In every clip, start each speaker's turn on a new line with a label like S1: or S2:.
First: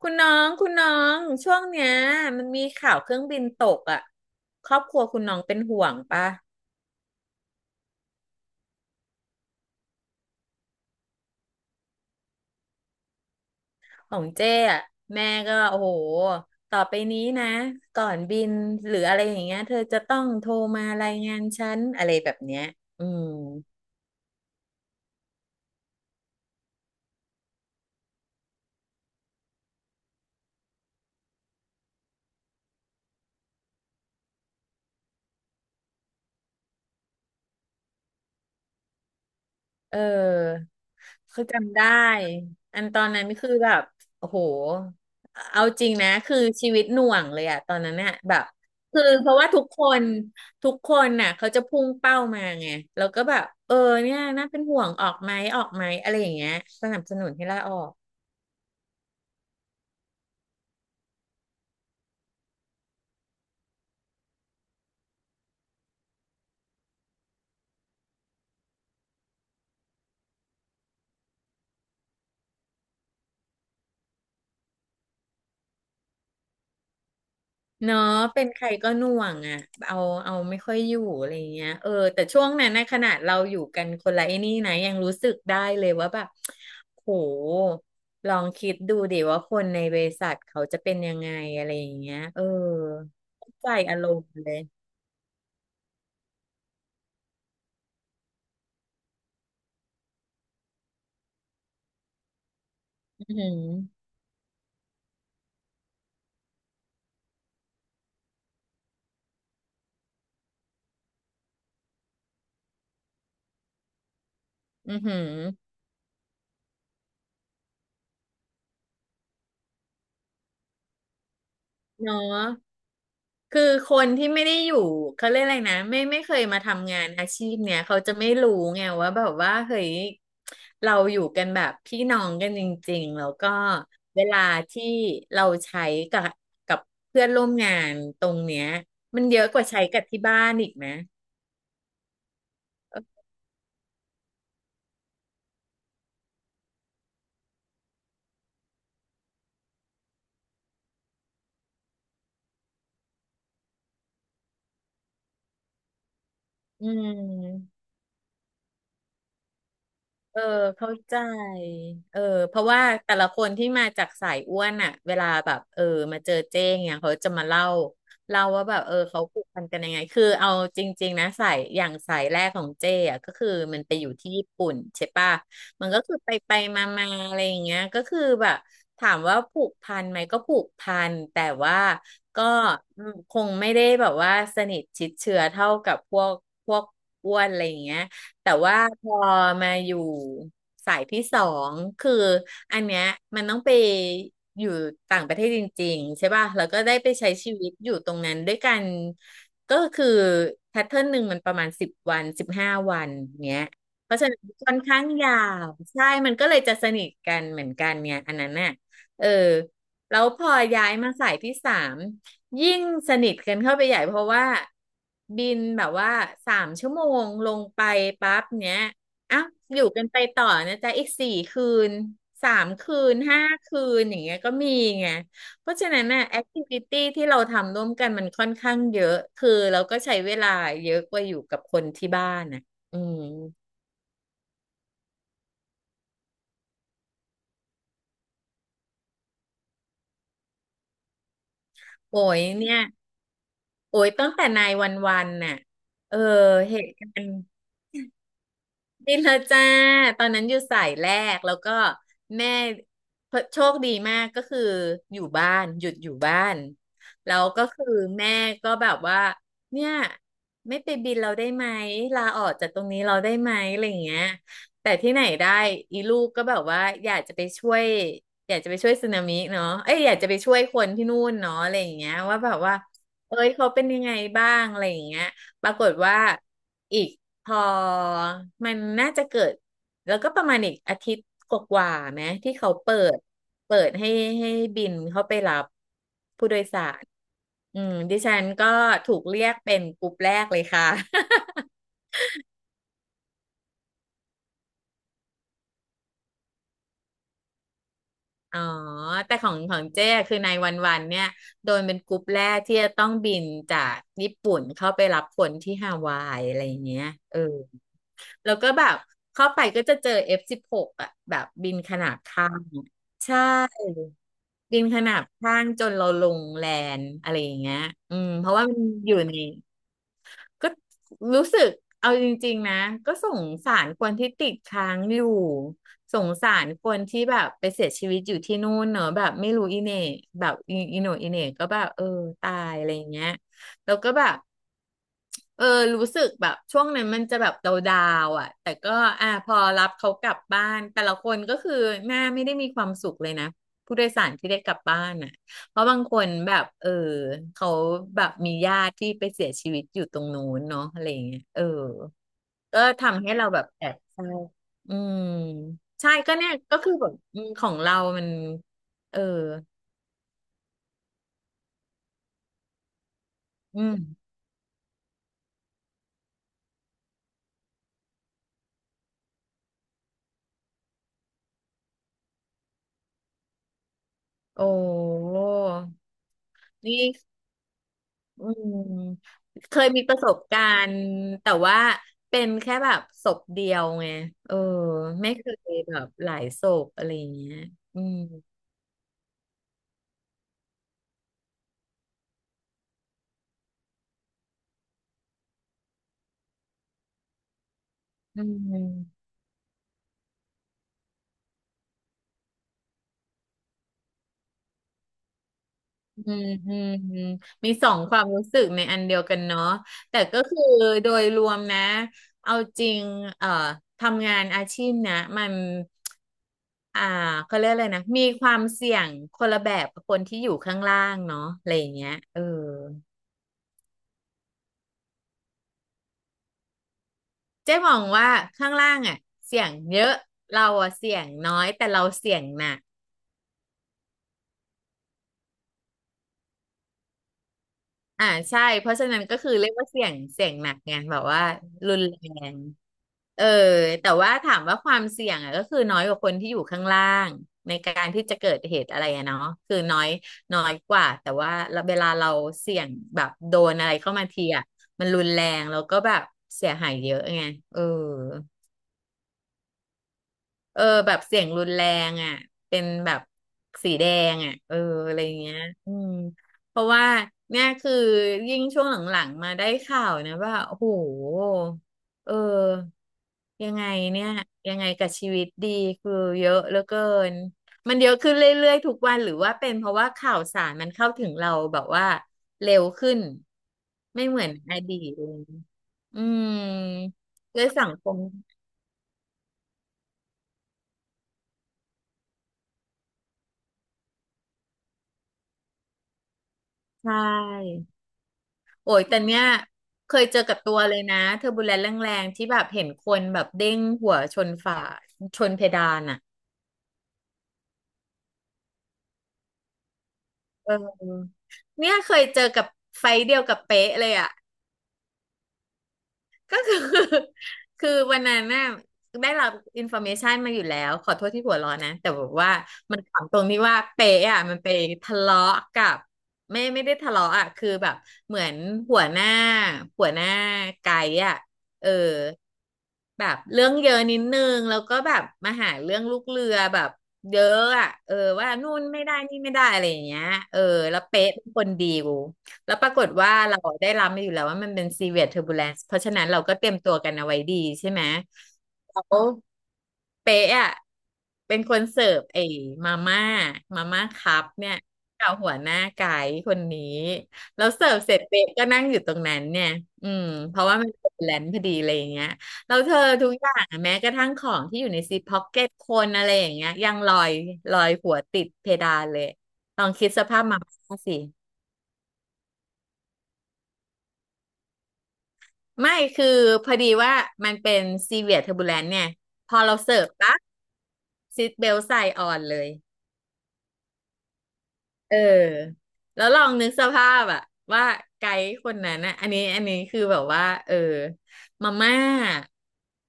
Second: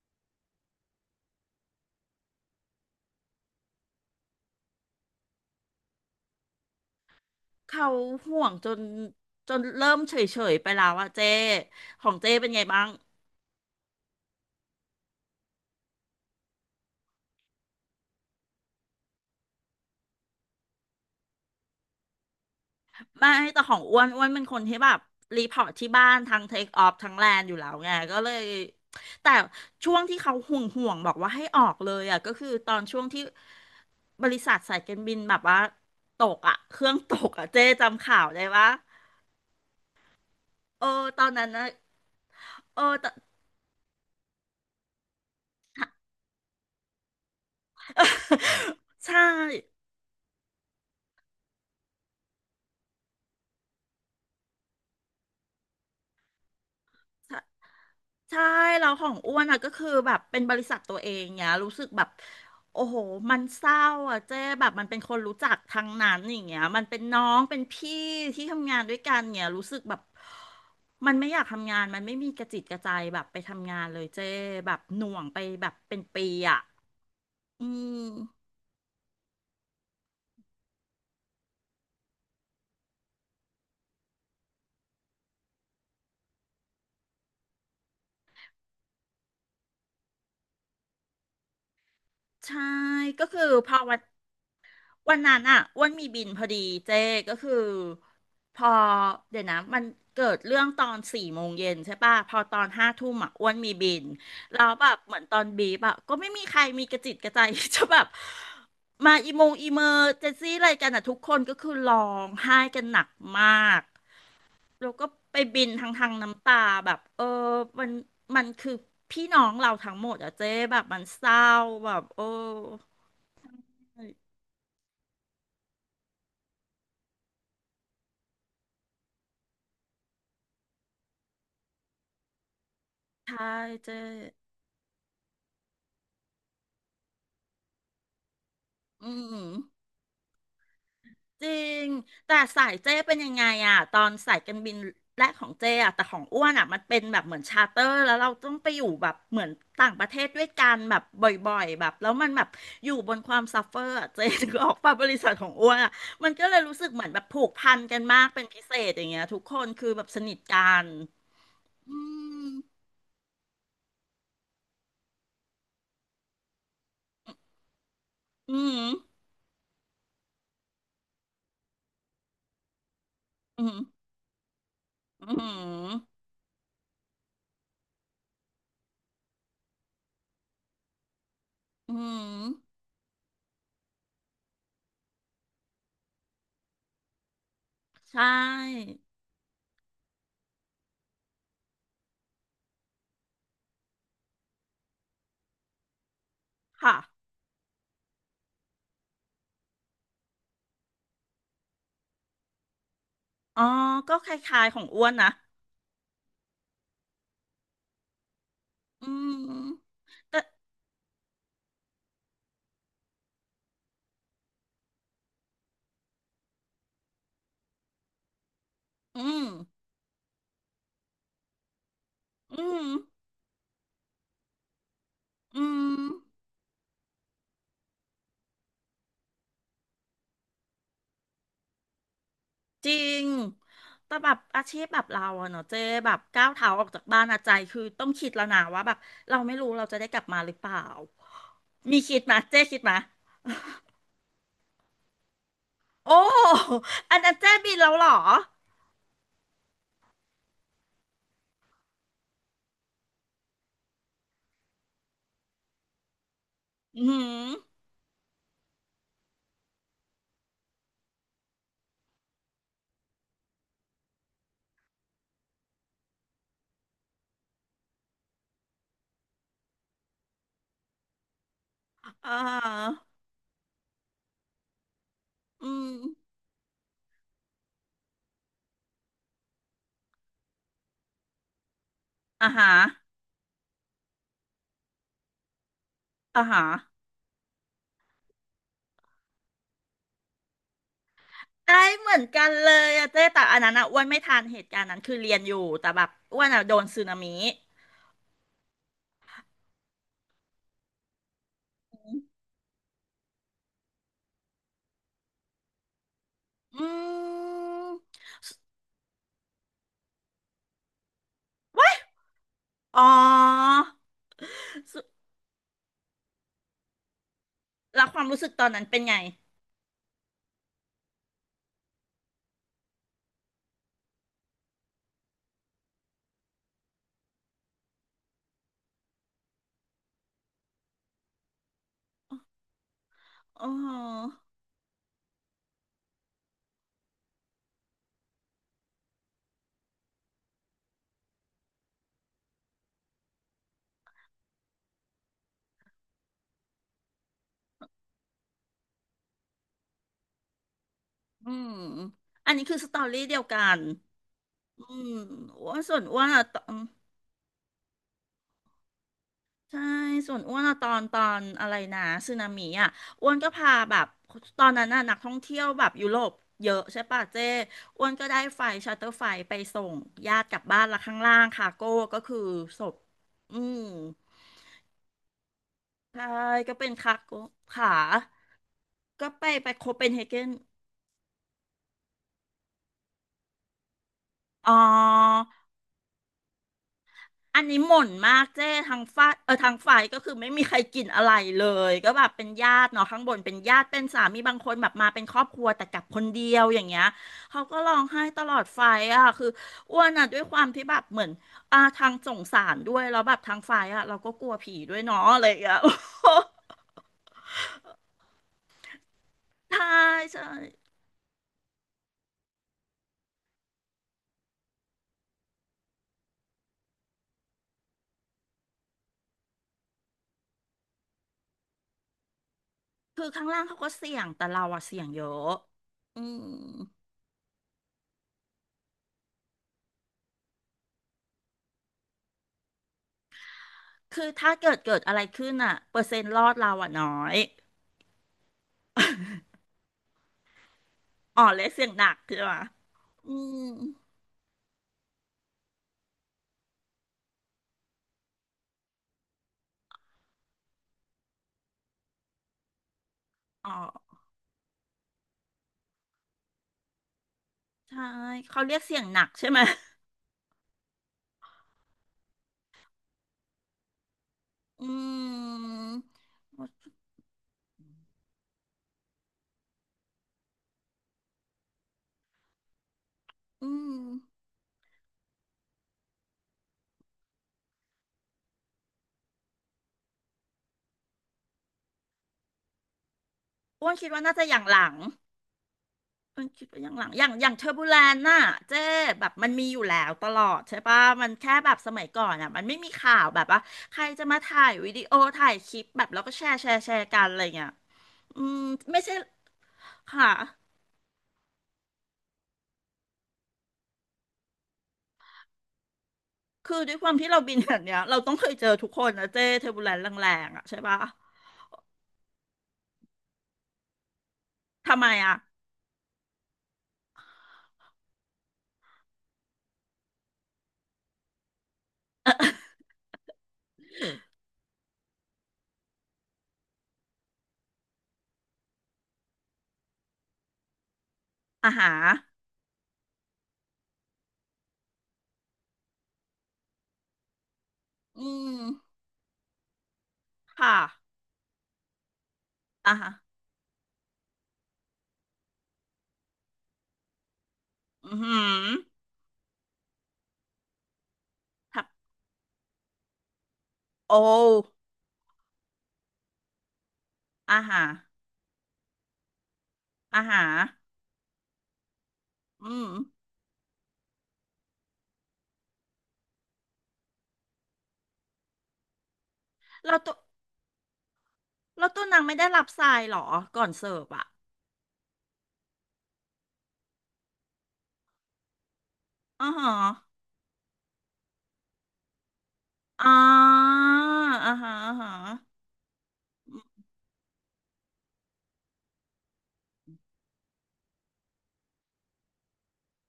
S1: คุณน้องคุณน้องช่วงเนี้ยมันมีข่าวเครื่องบินตกอ่ะครอบครัวคุณน้องเป็นห่วงปะ
S2: เขาห่วงจนเริ่มเฉยๆไปแล้วอะเจ้ของเจ้เป็นไงบ้าง
S1: ของเจ้อ่ะแม่ก็โอ้โหต่อไปนี้นะก่อนบินหรืออะไรอย่างเงี้ยเธอจะต้องโทรมารายงานฉันอะไรแบบเนี้ยอืม
S2: ไม่แต่ของอ้วนเป็นคนที่แบบรีพอร์ตที่บ้านทั้งเทคออฟทั้งแลนอยู่แล้วไงก็เลยแต่ช่วงที่เขาห่วงบอกว่าให้ออกเลยอะก็คือตอนช่วงที่บริษัทสายการบินแบบว่าตกอะเครื่องตกอะเจ้จำข่าวได้ปะ
S1: เออ
S2: เออตอน
S1: คือ
S2: นั้นนะ
S1: จำได้
S2: เอ
S1: อั
S2: อ
S1: นตอ
S2: แต่
S1: นนั้นคือแบบโอ้โหเอาจริงนะ คือชีวิตหน่วงเลยอะตอนนั้นเนี่ยแบบ คือ
S2: ใช่
S1: เพราะว่าทุกคน ทุกคนน่ะเขาจะพุ่งเป้ามาไง แล้วก็แบบ เนี่ยน่าเป็นห่วงออกไหมออกไหมอะไรอย่างเงี้ยสนับสนุน
S2: ใช่
S1: ให้ลาออก
S2: ใช่เราของอ้วนอ่ะก็คือแบบเป็นบริษัทตัวเองเนี่ยรู้สึกแบบโอ้โหมันเศร้าอ่ะเจ๊แบบมันเป็นคนรู้จักทั้งนั้นอย่างเงี้ยมันเป็นน้องเป็นพี่ที่ทำงานด้วยกันเนี่ยรู้สึกแบบมันไม่อยากทำงานมันไม่มีกระจิตกระใจแบบไปทำงานเลยเจ๊แบบหน่วงไปแบบเป็นปีอ่ะอื
S1: เนาะเป็น
S2: ม
S1: ใครก็หน่วงอ่ะเอาเอาไม่ค่อยอยู่อะไรเงี้ยเออแต่ช่วงนั้นนะขนาดเราอยู่กันคนละไอ้นี่นะยังรู้สึกได้เลยว่าแบบโหลองคิดดูดิว่าคนในบริษัทเขาจะเป็นยังไงอะไรอย่างเงี้ยเออ
S2: ใช่ก็คือ
S1: เข้าใจ
S2: พอวั
S1: อา
S2: น
S1: รมณ์เลย
S2: วันนั้นอ่ะอ้วนมีบินพอดีเจ๊ก็คือพอเดี๋ยวนะเกิดเรื่องตอนสี่โมงเย็นใช่ป่ะพอตอนห้าทุ่ม
S1: อือ
S2: อ่ะอ้
S1: หื
S2: วนมีบิ
S1: อ
S2: นแล้วแบบเหมือนตอนบีบอ่ะก็ไม่มีใครมีกระจิตกระใจ จะแบบมาอีโมงอีเมอร์เจนซี่อะไรกันอ่ะทุกคนก็คือร้องไห้กันหนักมากแล้ว
S1: อือ
S2: ก็
S1: หือ
S2: ไปบินทางน้ำตาแบบเออมันมันคือพี่น้องเราทั้งหมดอ่ะเจ๊แบบมันเศร้าแบบ
S1: เนา
S2: โอ้
S1: ะ คือคนที่ไม่ได้อยู่เขาเรียกอะไรนะไม่เคยมาทำงานอาชีพเนี่ยเขาจะไม่รู้ไงว่าแบบว่าเฮ้ยเราอยู่กันแบบพี่น้องกันจริงๆแล้ว
S2: ใช่
S1: ก็
S2: เจ๊
S1: เวลาที่เราใช้กับกับเพื่อนร่วมงานตรงเนี้ย
S2: อื
S1: มันเย
S2: ม
S1: อะกว่าใช้กับที่บ้านอีกนะ
S2: จริงแต่สายเจ้เป็นยังไงอะตอนสายการบินแรกของเจ้อะแต่ของอ้วนอะมันเป็นแบบเหมือนชาร์เตอร์แล้วเราต้องไปอยู่แบบเหมือนต่างประเทศด้วยกันแบบบ่อยๆแบบแล้วมันแบบอยู่บนความซัฟเฟอร์อะเจ้ถึงออกปาบริษัทของอ้วนอะมันก็เลยรู้สึ
S1: อื
S2: กเหมือนแบบผูกพัน
S1: ม
S2: กันมากเป็นพิเศษอย่างเงี้ยทุกคนคือแบบสนิ
S1: เอ
S2: ท
S1: อ
S2: กัน
S1: เข้าใจ
S2: อื
S1: เออ
S2: ม
S1: เพราะว่าแต่ละคนที่มาจากสายอ้วนอ่ะเวลาแบบมาเจอเจ้งเนี่ยเขาจะมาเล่า
S2: อื
S1: ว่าแบ
S2: ม
S1: บเออเขาผูกพันกันยังไงคือเอาจริงๆนะสายอย่างสายแรกของเจ้อ่ะก็คือ
S2: อืม
S1: มันไปอยู่ที่ญี่ปุ่นใช่
S2: อื
S1: ป่ะมันก็คือ
S2: ม
S1: ไปไปมามาอะไรอย่างเงี้ยก็คือแบบถามว่าผูกพันไหมก็ผูกพันแต่ว่า
S2: อืม
S1: ก็อืมคงไม่ได้แบบว่าสนิทชิดเชื้อเท่ากับพวกอ้วนอะไรอย่างเงี้ย
S2: ใช
S1: แต่ว่า
S2: ่
S1: พอมาอยู่สายที่สองคืออันเนี้ยมันต้องไปอยู่ต่างประเทศจริงๆใช่ป่ะแล้วก็ได้
S2: ค่ะ
S1: ไปใช้ชีวิตอยู่ตรงนั้นด้วยกันก็คือแพทเทิร์นหนึ่งมันประมาณสิบวันสิบห้าวันเนี้
S2: อ๋อ
S1: ยเพ
S2: ก็
S1: ราะ
S2: ค
S1: ฉะนั้น
S2: ล้าย
S1: ค่
S2: ๆ
S1: อ
S2: ข
S1: น
S2: อง
S1: ข้า
S2: อ้
S1: ง
S2: วนนะ
S1: ยาวใช่มันก็เลยจะสนิทกันเหมือนกันเนี่ยอันนั้นน่ะ
S2: อื
S1: เออ
S2: ม
S1: แล้ว
S2: แต่
S1: พอย้ายมาสายที่สาม ยิ่งสนิทกันเข้าไปใหญ่เพราะว่าบินแบบว่าสามชั่วโมงลงไปปั๊บเนี้ย
S2: อื
S1: อ่ะ
S2: ม
S1: อยู่กันไปต่อนะจ๊ะอีกสี่คืนสา
S2: อื
S1: ม
S2: ม
S1: คืนห้าคืนอย่างเงี้ยก็มีไง
S2: อื
S1: เพราะฉะนั้
S2: ม
S1: นน่ะแอคทิวิตี้ที่เราทำร่วมกันมันค่อนข้างเยอะคือเราก็ใช้เวลาเยอะกว่าอยู่กับคนที่บ้านน่ะ
S2: จริ
S1: อืม
S2: งแต่แบบอาชีพแบบเราอะเนาะเจ๊แบบก้าวเท้าออกจากบ้านอะใจคือต้องคิดแล้วนะว่าแบบเราไม่รู้เราจะได้กลับมาหรือเปล่ามีคิ
S1: โอ้
S2: ดไหม
S1: ย
S2: เจ๊
S1: เนี่ย
S2: คิดไหม
S1: โอ้ยตั้งแต่นายวันวันน่ะ
S2: โอ้
S1: เออเหตุกา
S2: อัน
S1: ร
S2: นั้น
S1: ณ์
S2: เจ๊บินแล้วเหรอ
S1: นี่เธอจ้าตอนนั้นอยู่สายแรกแล้วก็แม่โชคดีมากก็คืออยู่บ้านหยุดอยู่บ้าน
S2: อื
S1: แล้ว
S2: ม
S1: ก็คือแม่ก็แบบว่าเนี่ยไม่ไปบินเราได้ไหมลาออกจากตรงนี้เราได้ไหมอะไรอย่างเงี้ย แต่ที่ไหนได้อีลูกก็แบบว่าอยากจะไปช่วยอยากจะไปช่วยสึนามิเนาะเอ้ยอยากจะไปช่วยคนที่นู่นเนาะอะไรอย่างเงี้ย
S2: อ่
S1: ว่าแบบว่า
S2: า
S1: เอ้ยเขาเป็นยังไงบ้างอะไรอย่างเงี้ยป
S2: อื
S1: รากฏ
S2: ม
S1: ว่าอีก พอมันน่าจะเกิดแล้วก็ประมาณอีกอาทิตย์กว่าๆไหม
S2: อ่า
S1: ที่
S2: ฮะ
S1: เขาเปิดให้ให้บินเข้าไปรับ
S2: อ่า
S1: ผู้โด
S2: ฮะ
S1: ยสารอืมดิฉันก็ถูกเรียกเป็นกลุ่มแรกเลยค่ะ
S2: ได้เหมือนกันเลยอะเจ๊แต่อันนั้นอะอ้วนไม่ทันเหตุการณ์นั้นคือเรียนอยู่แต่แบบอ้วนอะโดนสึนามิ
S1: อ๋อแต่ของเจ้คือในวันวันเนี่ยโดนเป็นกลุ่มแรกที่จะต้องบินจากญี่ปุ่นเข้าไปรับคนที่ฮาวายอะไรอ
S2: อ
S1: ย่างเงี้ย
S2: ื
S1: เออ
S2: ม
S1: แล้วก็แบบเข้าไปก็จะเจอ F16 อฟสิบหกอ่ะแบบบินขนาบข้าง
S2: อ๋
S1: ใช่
S2: อ
S1: ดินขนา
S2: สุ
S1: บข้างจนเราลงแลนด์อะไรอย่างเงี้ย
S2: แล้ว
S1: อื
S2: ความ
S1: ม
S2: รู้
S1: เพ
S2: สึก
S1: ราะ
S2: ต
S1: ว่า
S2: อน
S1: มัน
S2: นั้นเป็น
S1: อ
S2: ไง
S1: ยู่ในก็รู้สึกเอาจริงๆนะก็สงสารคนที่ติดค้างอยู่สงสารคนที่แบบไปเสียชีวิตอยู่ที่นู่นเนอะแบบไม่รู้อีเหน่แบบอีโหน่อีเหน่ก็แบบเออตายอะไรอย่างเงี้ย
S2: อ๋อ
S1: แล้วก็แบบ เออรู้สึกแบบช่วงนั้นมันจะแบบดาวๆอ่ะแต่ก็อ่ะพอรับเขากลับบ้านแต่ละคนก็คือหน้าไม่ได้มีความสุขเลยนะผู้โดยสารที่ได้กลับบ้านอ่ะเพราะบางคนแบบเออเขาแบบมีญาติที่ไปเสียชีวิตอยู่ตรงนู้นเนาะอะไรอย่างเงี้ย
S2: อื
S1: เออ
S2: มอันนี้คือ
S1: ก็
S2: สตอรี่
S1: ทำให้
S2: เดียว
S1: เราแบ
S2: กั
S1: บ
S2: น
S1: แอบเศร้า
S2: อื
S1: อื
S2: ม
S1: ม
S2: อ้วนส่วน
S1: ใช่
S2: อ้วน
S1: ก็
S2: อะ
S1: เนี่ย
S2: ตอน
S1: ก็คือแบบอืมของเรามันเออ
S2: ใช่ส่วนอ้วนอะตอนอะไรนะสึนามิอะอ้วนก็พา
S1: อืม
S2: แบบตอนนั้นน่ะนักท่องเที่ยวแบบยุโรปเยอะใช่ป่ะเจ้อ้วนก็ได้ไฟชาร์เตอร์ไฟไปส่งญาติกลับบ้านละข้างล่างคาโก้ก็คือศพอืม
S1: โอ้
S2: ใช่ก็เป็น
S1: นี่
S2: คาโก้ขา
S1: อืม
S2: ก็ไป
S1: เค
S2: โค
S1: ย
S2: เป
S1: มี
S2: น
S1: ประ
S2: เฮ
S1: ส
S2: เก
S1: บ
S2: น
S1: การณ์แต่ว่าเป็นแค่แบบศพเดียวไงเออ
S2: อ๋อ
S1: ไม่เคยแบบหลายศพอะไรอย่างเงี้ย
S2: อันนี้ห
S1: อื
S2: ม่น
S1: ม
S2: มากเจ้ทางฝ้ายเออทางฝ่ายก็คือไม่มีใครกินอะไรเลยก็แบบเป็นญาติเนาะข้างบนเป็นญาติเป็นสามีบางคนแบบมาเป็นครอบครัวแต่กลับคนเดียวอย่างเงี้ยเขาก็ร้องไห้ต
S1: อื
S2: ลอดไฟ
S1: ม
S2: อ่ะคืออ้วนอ่ะด้วยความที่แบบเหมือนอ่าทางสงสารด้วยแล้วแบบทางฝ่ายอ่ะเราก็กลัวผีด้วยเนาะอะไรอย่างเงี้ย
S1: อืมอืมอืมมีสองความรู้สึกในอันเดียวกันเนาะ
S2: ใช่
S1: แต่ก็
S2: ใช่
S1: คือโดยรวมนะเอาจริงเอ่อทำงานอาชีพนะมันอ่าเขาเรียกอะไรนะมีความเสี่ยงคนละแบบกับคนที่อยู่ข้างล่างเนาะอะไรอย่างเงี้ยเออ
S2: คือข้างล่างเขาก็เสี่ยงแต่เราอะเสี่ยงเยอะอืม
S1: เจ๊มองว่าข้างล่างอ่ะเสี่ยงเยอะเราอ่ะเสี่ยงน้อยแต่เราเสี่ยงหนัก
S2: คือถ้าเกิดอะไรขึ้นอะเปอร์เซ็นต์รอดเราอะน้อย
S1: อ่าใช่เพราะฉะนั้นก็คือเรียกว่าเสี่ยงหนักไงแบบ
S2: อ๋
S1: ว่า
S2: อเรียกเสียง
S1: รุ
S2: ห
S1: น
S2: นั
S1: แร
S2: กใช่ไหม
S1: ง
S2: อื
S1: เออ
S2: ม
S1: แต่ว่าถามว่าความเสี่ยงอ่ะก็คือน้อยกว่าคนที่อยู่ข้างล่างในการที่จะเกิดเหตุอะไรอะเนาะคือน้อยน้อยกว่าแต่ว่าเวลาเราเสี่ยงแบบโด
S2: อ๋
S1: นอะไรเข้า
S2: อ
S1: มาทีอ่ะมันรุนแรงแล้วก็แบบเสียหายเยอะไงเออ
S2: ใช่เขาเรียกเสียงหนักใช่ไหม
S1: เออแบบเสียงรุนแรงอ่ะเป็นแบบสีแดงอ่ะเออ
S2: อื
S1: อะไรอย่างเงี้ย
S2: ม
S1: อืมเพราะว่าเนี่ยคือยิ่งช่วงหลังๆมาได้ข่าวนะว่าโอ้โหเออ
S2: อื
S1: ยังไง
S2: ม
S1: เนี่ยยังไงกับชีวิตดีคือเยอะเหลือเกินมันเยอะขึ้นเรื่อยๆทุกวันหรือว่าเป็นเพราะว่าข่าวสารมันเข้าถึงเราแบบว่าเร็วขึ้น
S2: อ้วนคิดว่า
S1: ไม่
S2: น่า
S1: เหมื
S2: จะ
S1: อน
S2: อย่าง
S1: อ
S2: หลัง
S1: ดีตเลยอื
S2: อ้ว
S1: ม
S2: นคิดว่าอย่างหลังอย่าง
S1: ด้
S2: เท
S1: ว
S2: อ
S1: ย
S2: ร์บู
S1: สัง
S2: แล
S1: ค
S2: น
S1: ม
S2: น่ะเจ๊แบบมันมีอยู่แล้วตลอดใช่ปะมันแค่แบบสมัยก่อนอ่ะมันไม่มีข่าวแบบว่าใครจะมาถ่ายวิดีโอถ่ายคลิปแบบแล้วก็แชร์แชร์
S1: ใช
S2: กันอะไรเงี้ย
S1: ่
S2: อืม
S1: โอ้
S2: ไม่
S1: ย
S2: ใช่
S1: แต่เนี้ยเคย
S2: ค่ะ
S1: เจอกับตัวเลยนะเทอร์บูเลนต์แรงๆที่แบบเห็นคนแบบเด้งหัวชนฝาชนเพดานอ่ะ
S2: คือด้วยความที่เราบินแบบเนี้ย เราต้องเคยเจอทุกคนนะเจ๊เทอร์บูแลนแรงๆอ่ะ
S1: เอ
S2: ใช่ปะ
S1: อเนี่ยเคยเจอกับไฟท์เดียวกับเป๊ะเลยอ่ะ
S2: ทำไมอ่ะ
S1: ก็คือ คือวันนั้นน่ะได้รับอินฟ r m เมชันมาอยู่แล้วขอโทษที่หัวเร้อนนะแต่แบบว่ามันขำตรงที่ว่าเป๊ะอ่ะมันไปทะเลาะกับไม่ได้ทะเลาะอ่ะคือแบบเหมือนหัวหน้าหัวหน้าไกด์อ่ะ
S2: อา
S1: เอ
S2: หา
S1: อแบบเรื่องเยอะนิดนึงแล้วก็แบบมาหาเรื่องลูกเรือแบบเยอะอ่ะเออ
S2: อื
S1: ว่า
S2: ม
S1: นู่นไม่ได้นี่ไม่ได้อะไรอย่างเงี้ยเออ
S2: ค่ะ
S1: แล้วเป๊ะเป็นคนดีกู แล้วปรา
S2: อา
S1: ก
S2: หา
S1: ฏว่าเราได้รับมาอยู่แล้วว่ามันเป็น severe turbulence เพราะฉะนั้นเราก็เตรียมตัวกันเอาไว้ดีใช่ไหม
S2: อือหือ
S1: แล้วเป๊ะอ่ะเป็นคน
S2: ทับ
S1: เสิร์ฟไอ้มาม่ามาม่าคัพ
S2: โอ
S1: เนี่ยกับหัวหน้าไกด์คนนี้
S2: อา
S1: แล้ว
S2: หา
S1: เสิร์ฟเสร็จเป๊ะก็นั่งอยู่ตรงนั้นเนี่ยอื
S2: อา
S1: ม
S2: หา
S1: เพราะว่ามันเป็นแลนพอดีอะไรอย่างเงี้ยแล้
S2: อื
S1: ว
S2: ม
S1: เธอทุกอย่างอะแม้กระทั่งของที่อยู่ในซิปพ็อกเก็ตคนอะไรอย่างเงี้ยยังลอยหัวติดเพดานเลยลอง
S2: เรา
S1: คิ
S2: ตั
S1: ด
S2: ว
S1: สภาพมาม่าสิ
S2: เราตัวนางไม่ได้รับทรายเหรอก่อนเสิร์ฟอ่ะ
S1: ไม่คือพอดีว่ามันเป็นซีเวียเทอร์บูแลนเนี่ย
S2: อ๋อ
S1: พอ
S2: ฮะ
S1: เราเสิร์ฟปั๊บซีทเบลใส่ออนเลย
S2: อ๋ออ่าฮะอ่าฮะ
S1: เออแล้วลองนึกสภาพอะว่าไกด์คนนั้นนะอันนี้คือแบบว่าเออมาม่า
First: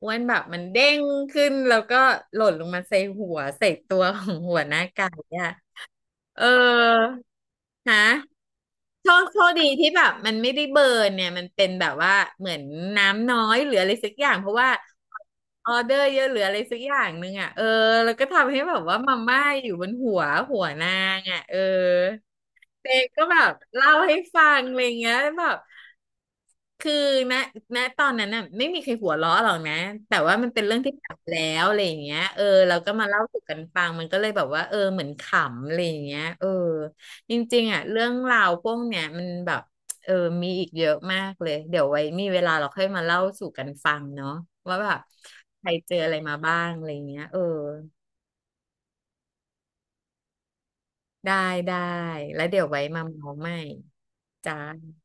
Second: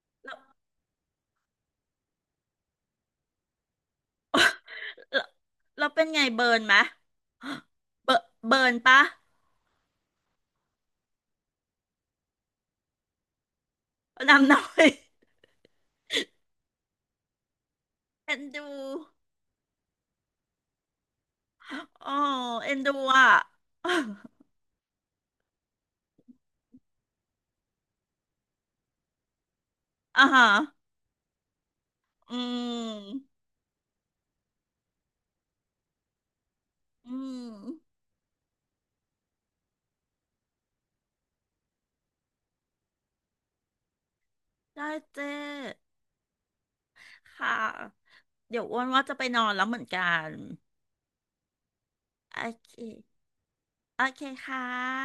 S1: อ้วนแบบมันเด้งขึ้นแล้วก็หล่นลงมาใส่หัวใส่ตัวของหัวหน้าไก่
S2: เรา
S1: อะ
S2: เป็นไง
S1: เออ
S2: เบิร์นไหม
S1: ฮะ
S2: เบเบิร์นปะ
S1: โชคดีที่แบบมันไม่ได้เบิร์นเนี่ยมันเป็นแบบว่าเหมือนน้ำน้อยหรืออะไรสักอย่างเพ
S2: นำห
S1: ราะ
S2: น่อ
S1: ว่า
S2: ย
S1: ออเดอร์เยอะหรืออะไรสักอย่างหนึงอ่ะเออแล้วก็
S2: เอ็น
S1: ทำให้
S2: ดู
S1: แบบว่ามาม่าอยู่บนหัวหัวนางอ่ะเออ
S2: อ๋อเอ็นดู
S1: เด็กก็
S2: อ่ะ
S1: แบบเล่าให้ฟังอะไรเงี้ยแบบ คือณณตอนนั้นน่ะไม่มีใครหัวเราะหรอกนะแต่
S2: อ่า
S1: ว่า
S2: ฮะ
S1: มันเป็นเรื่องที่ผ่านมาแล้วอะไรอย่างเงี้ย
S2: อื
S1: เออเราก็มาเล่า
S2: ม
S1: สู่กันฟังมันก็เลยแบบว่าเออเหมือนขำอะไรอย่างเงี้ยเออ
S2: อื
S1: จ
S2: ม
S1: ริงๆอ่ะเรื่องราวพวกเนี้ยมันแบบเออมีอีกเยอะมากเลยเดี๋ยวไว้มีเวลาเราค่อยมาเล่าสู่กันฟังเนาะว่า
S2: ได้
S1: แบบ
S2: เจ้
S1: ใครเจออะไรมาบ้างอะไรอย่างเงี้ยเออ
S2: ค่ะเดี๋ยวอ้วนว่าจะไปนอนแล้วเหมือนกัน
S1: ได้ได้
S2: โอ
S1: แล้วเดี๋ยว
S2: เค
S1: ไว้มาเมาใหม่
S2: โอเคค
S1: จ้า
S2: ่ะ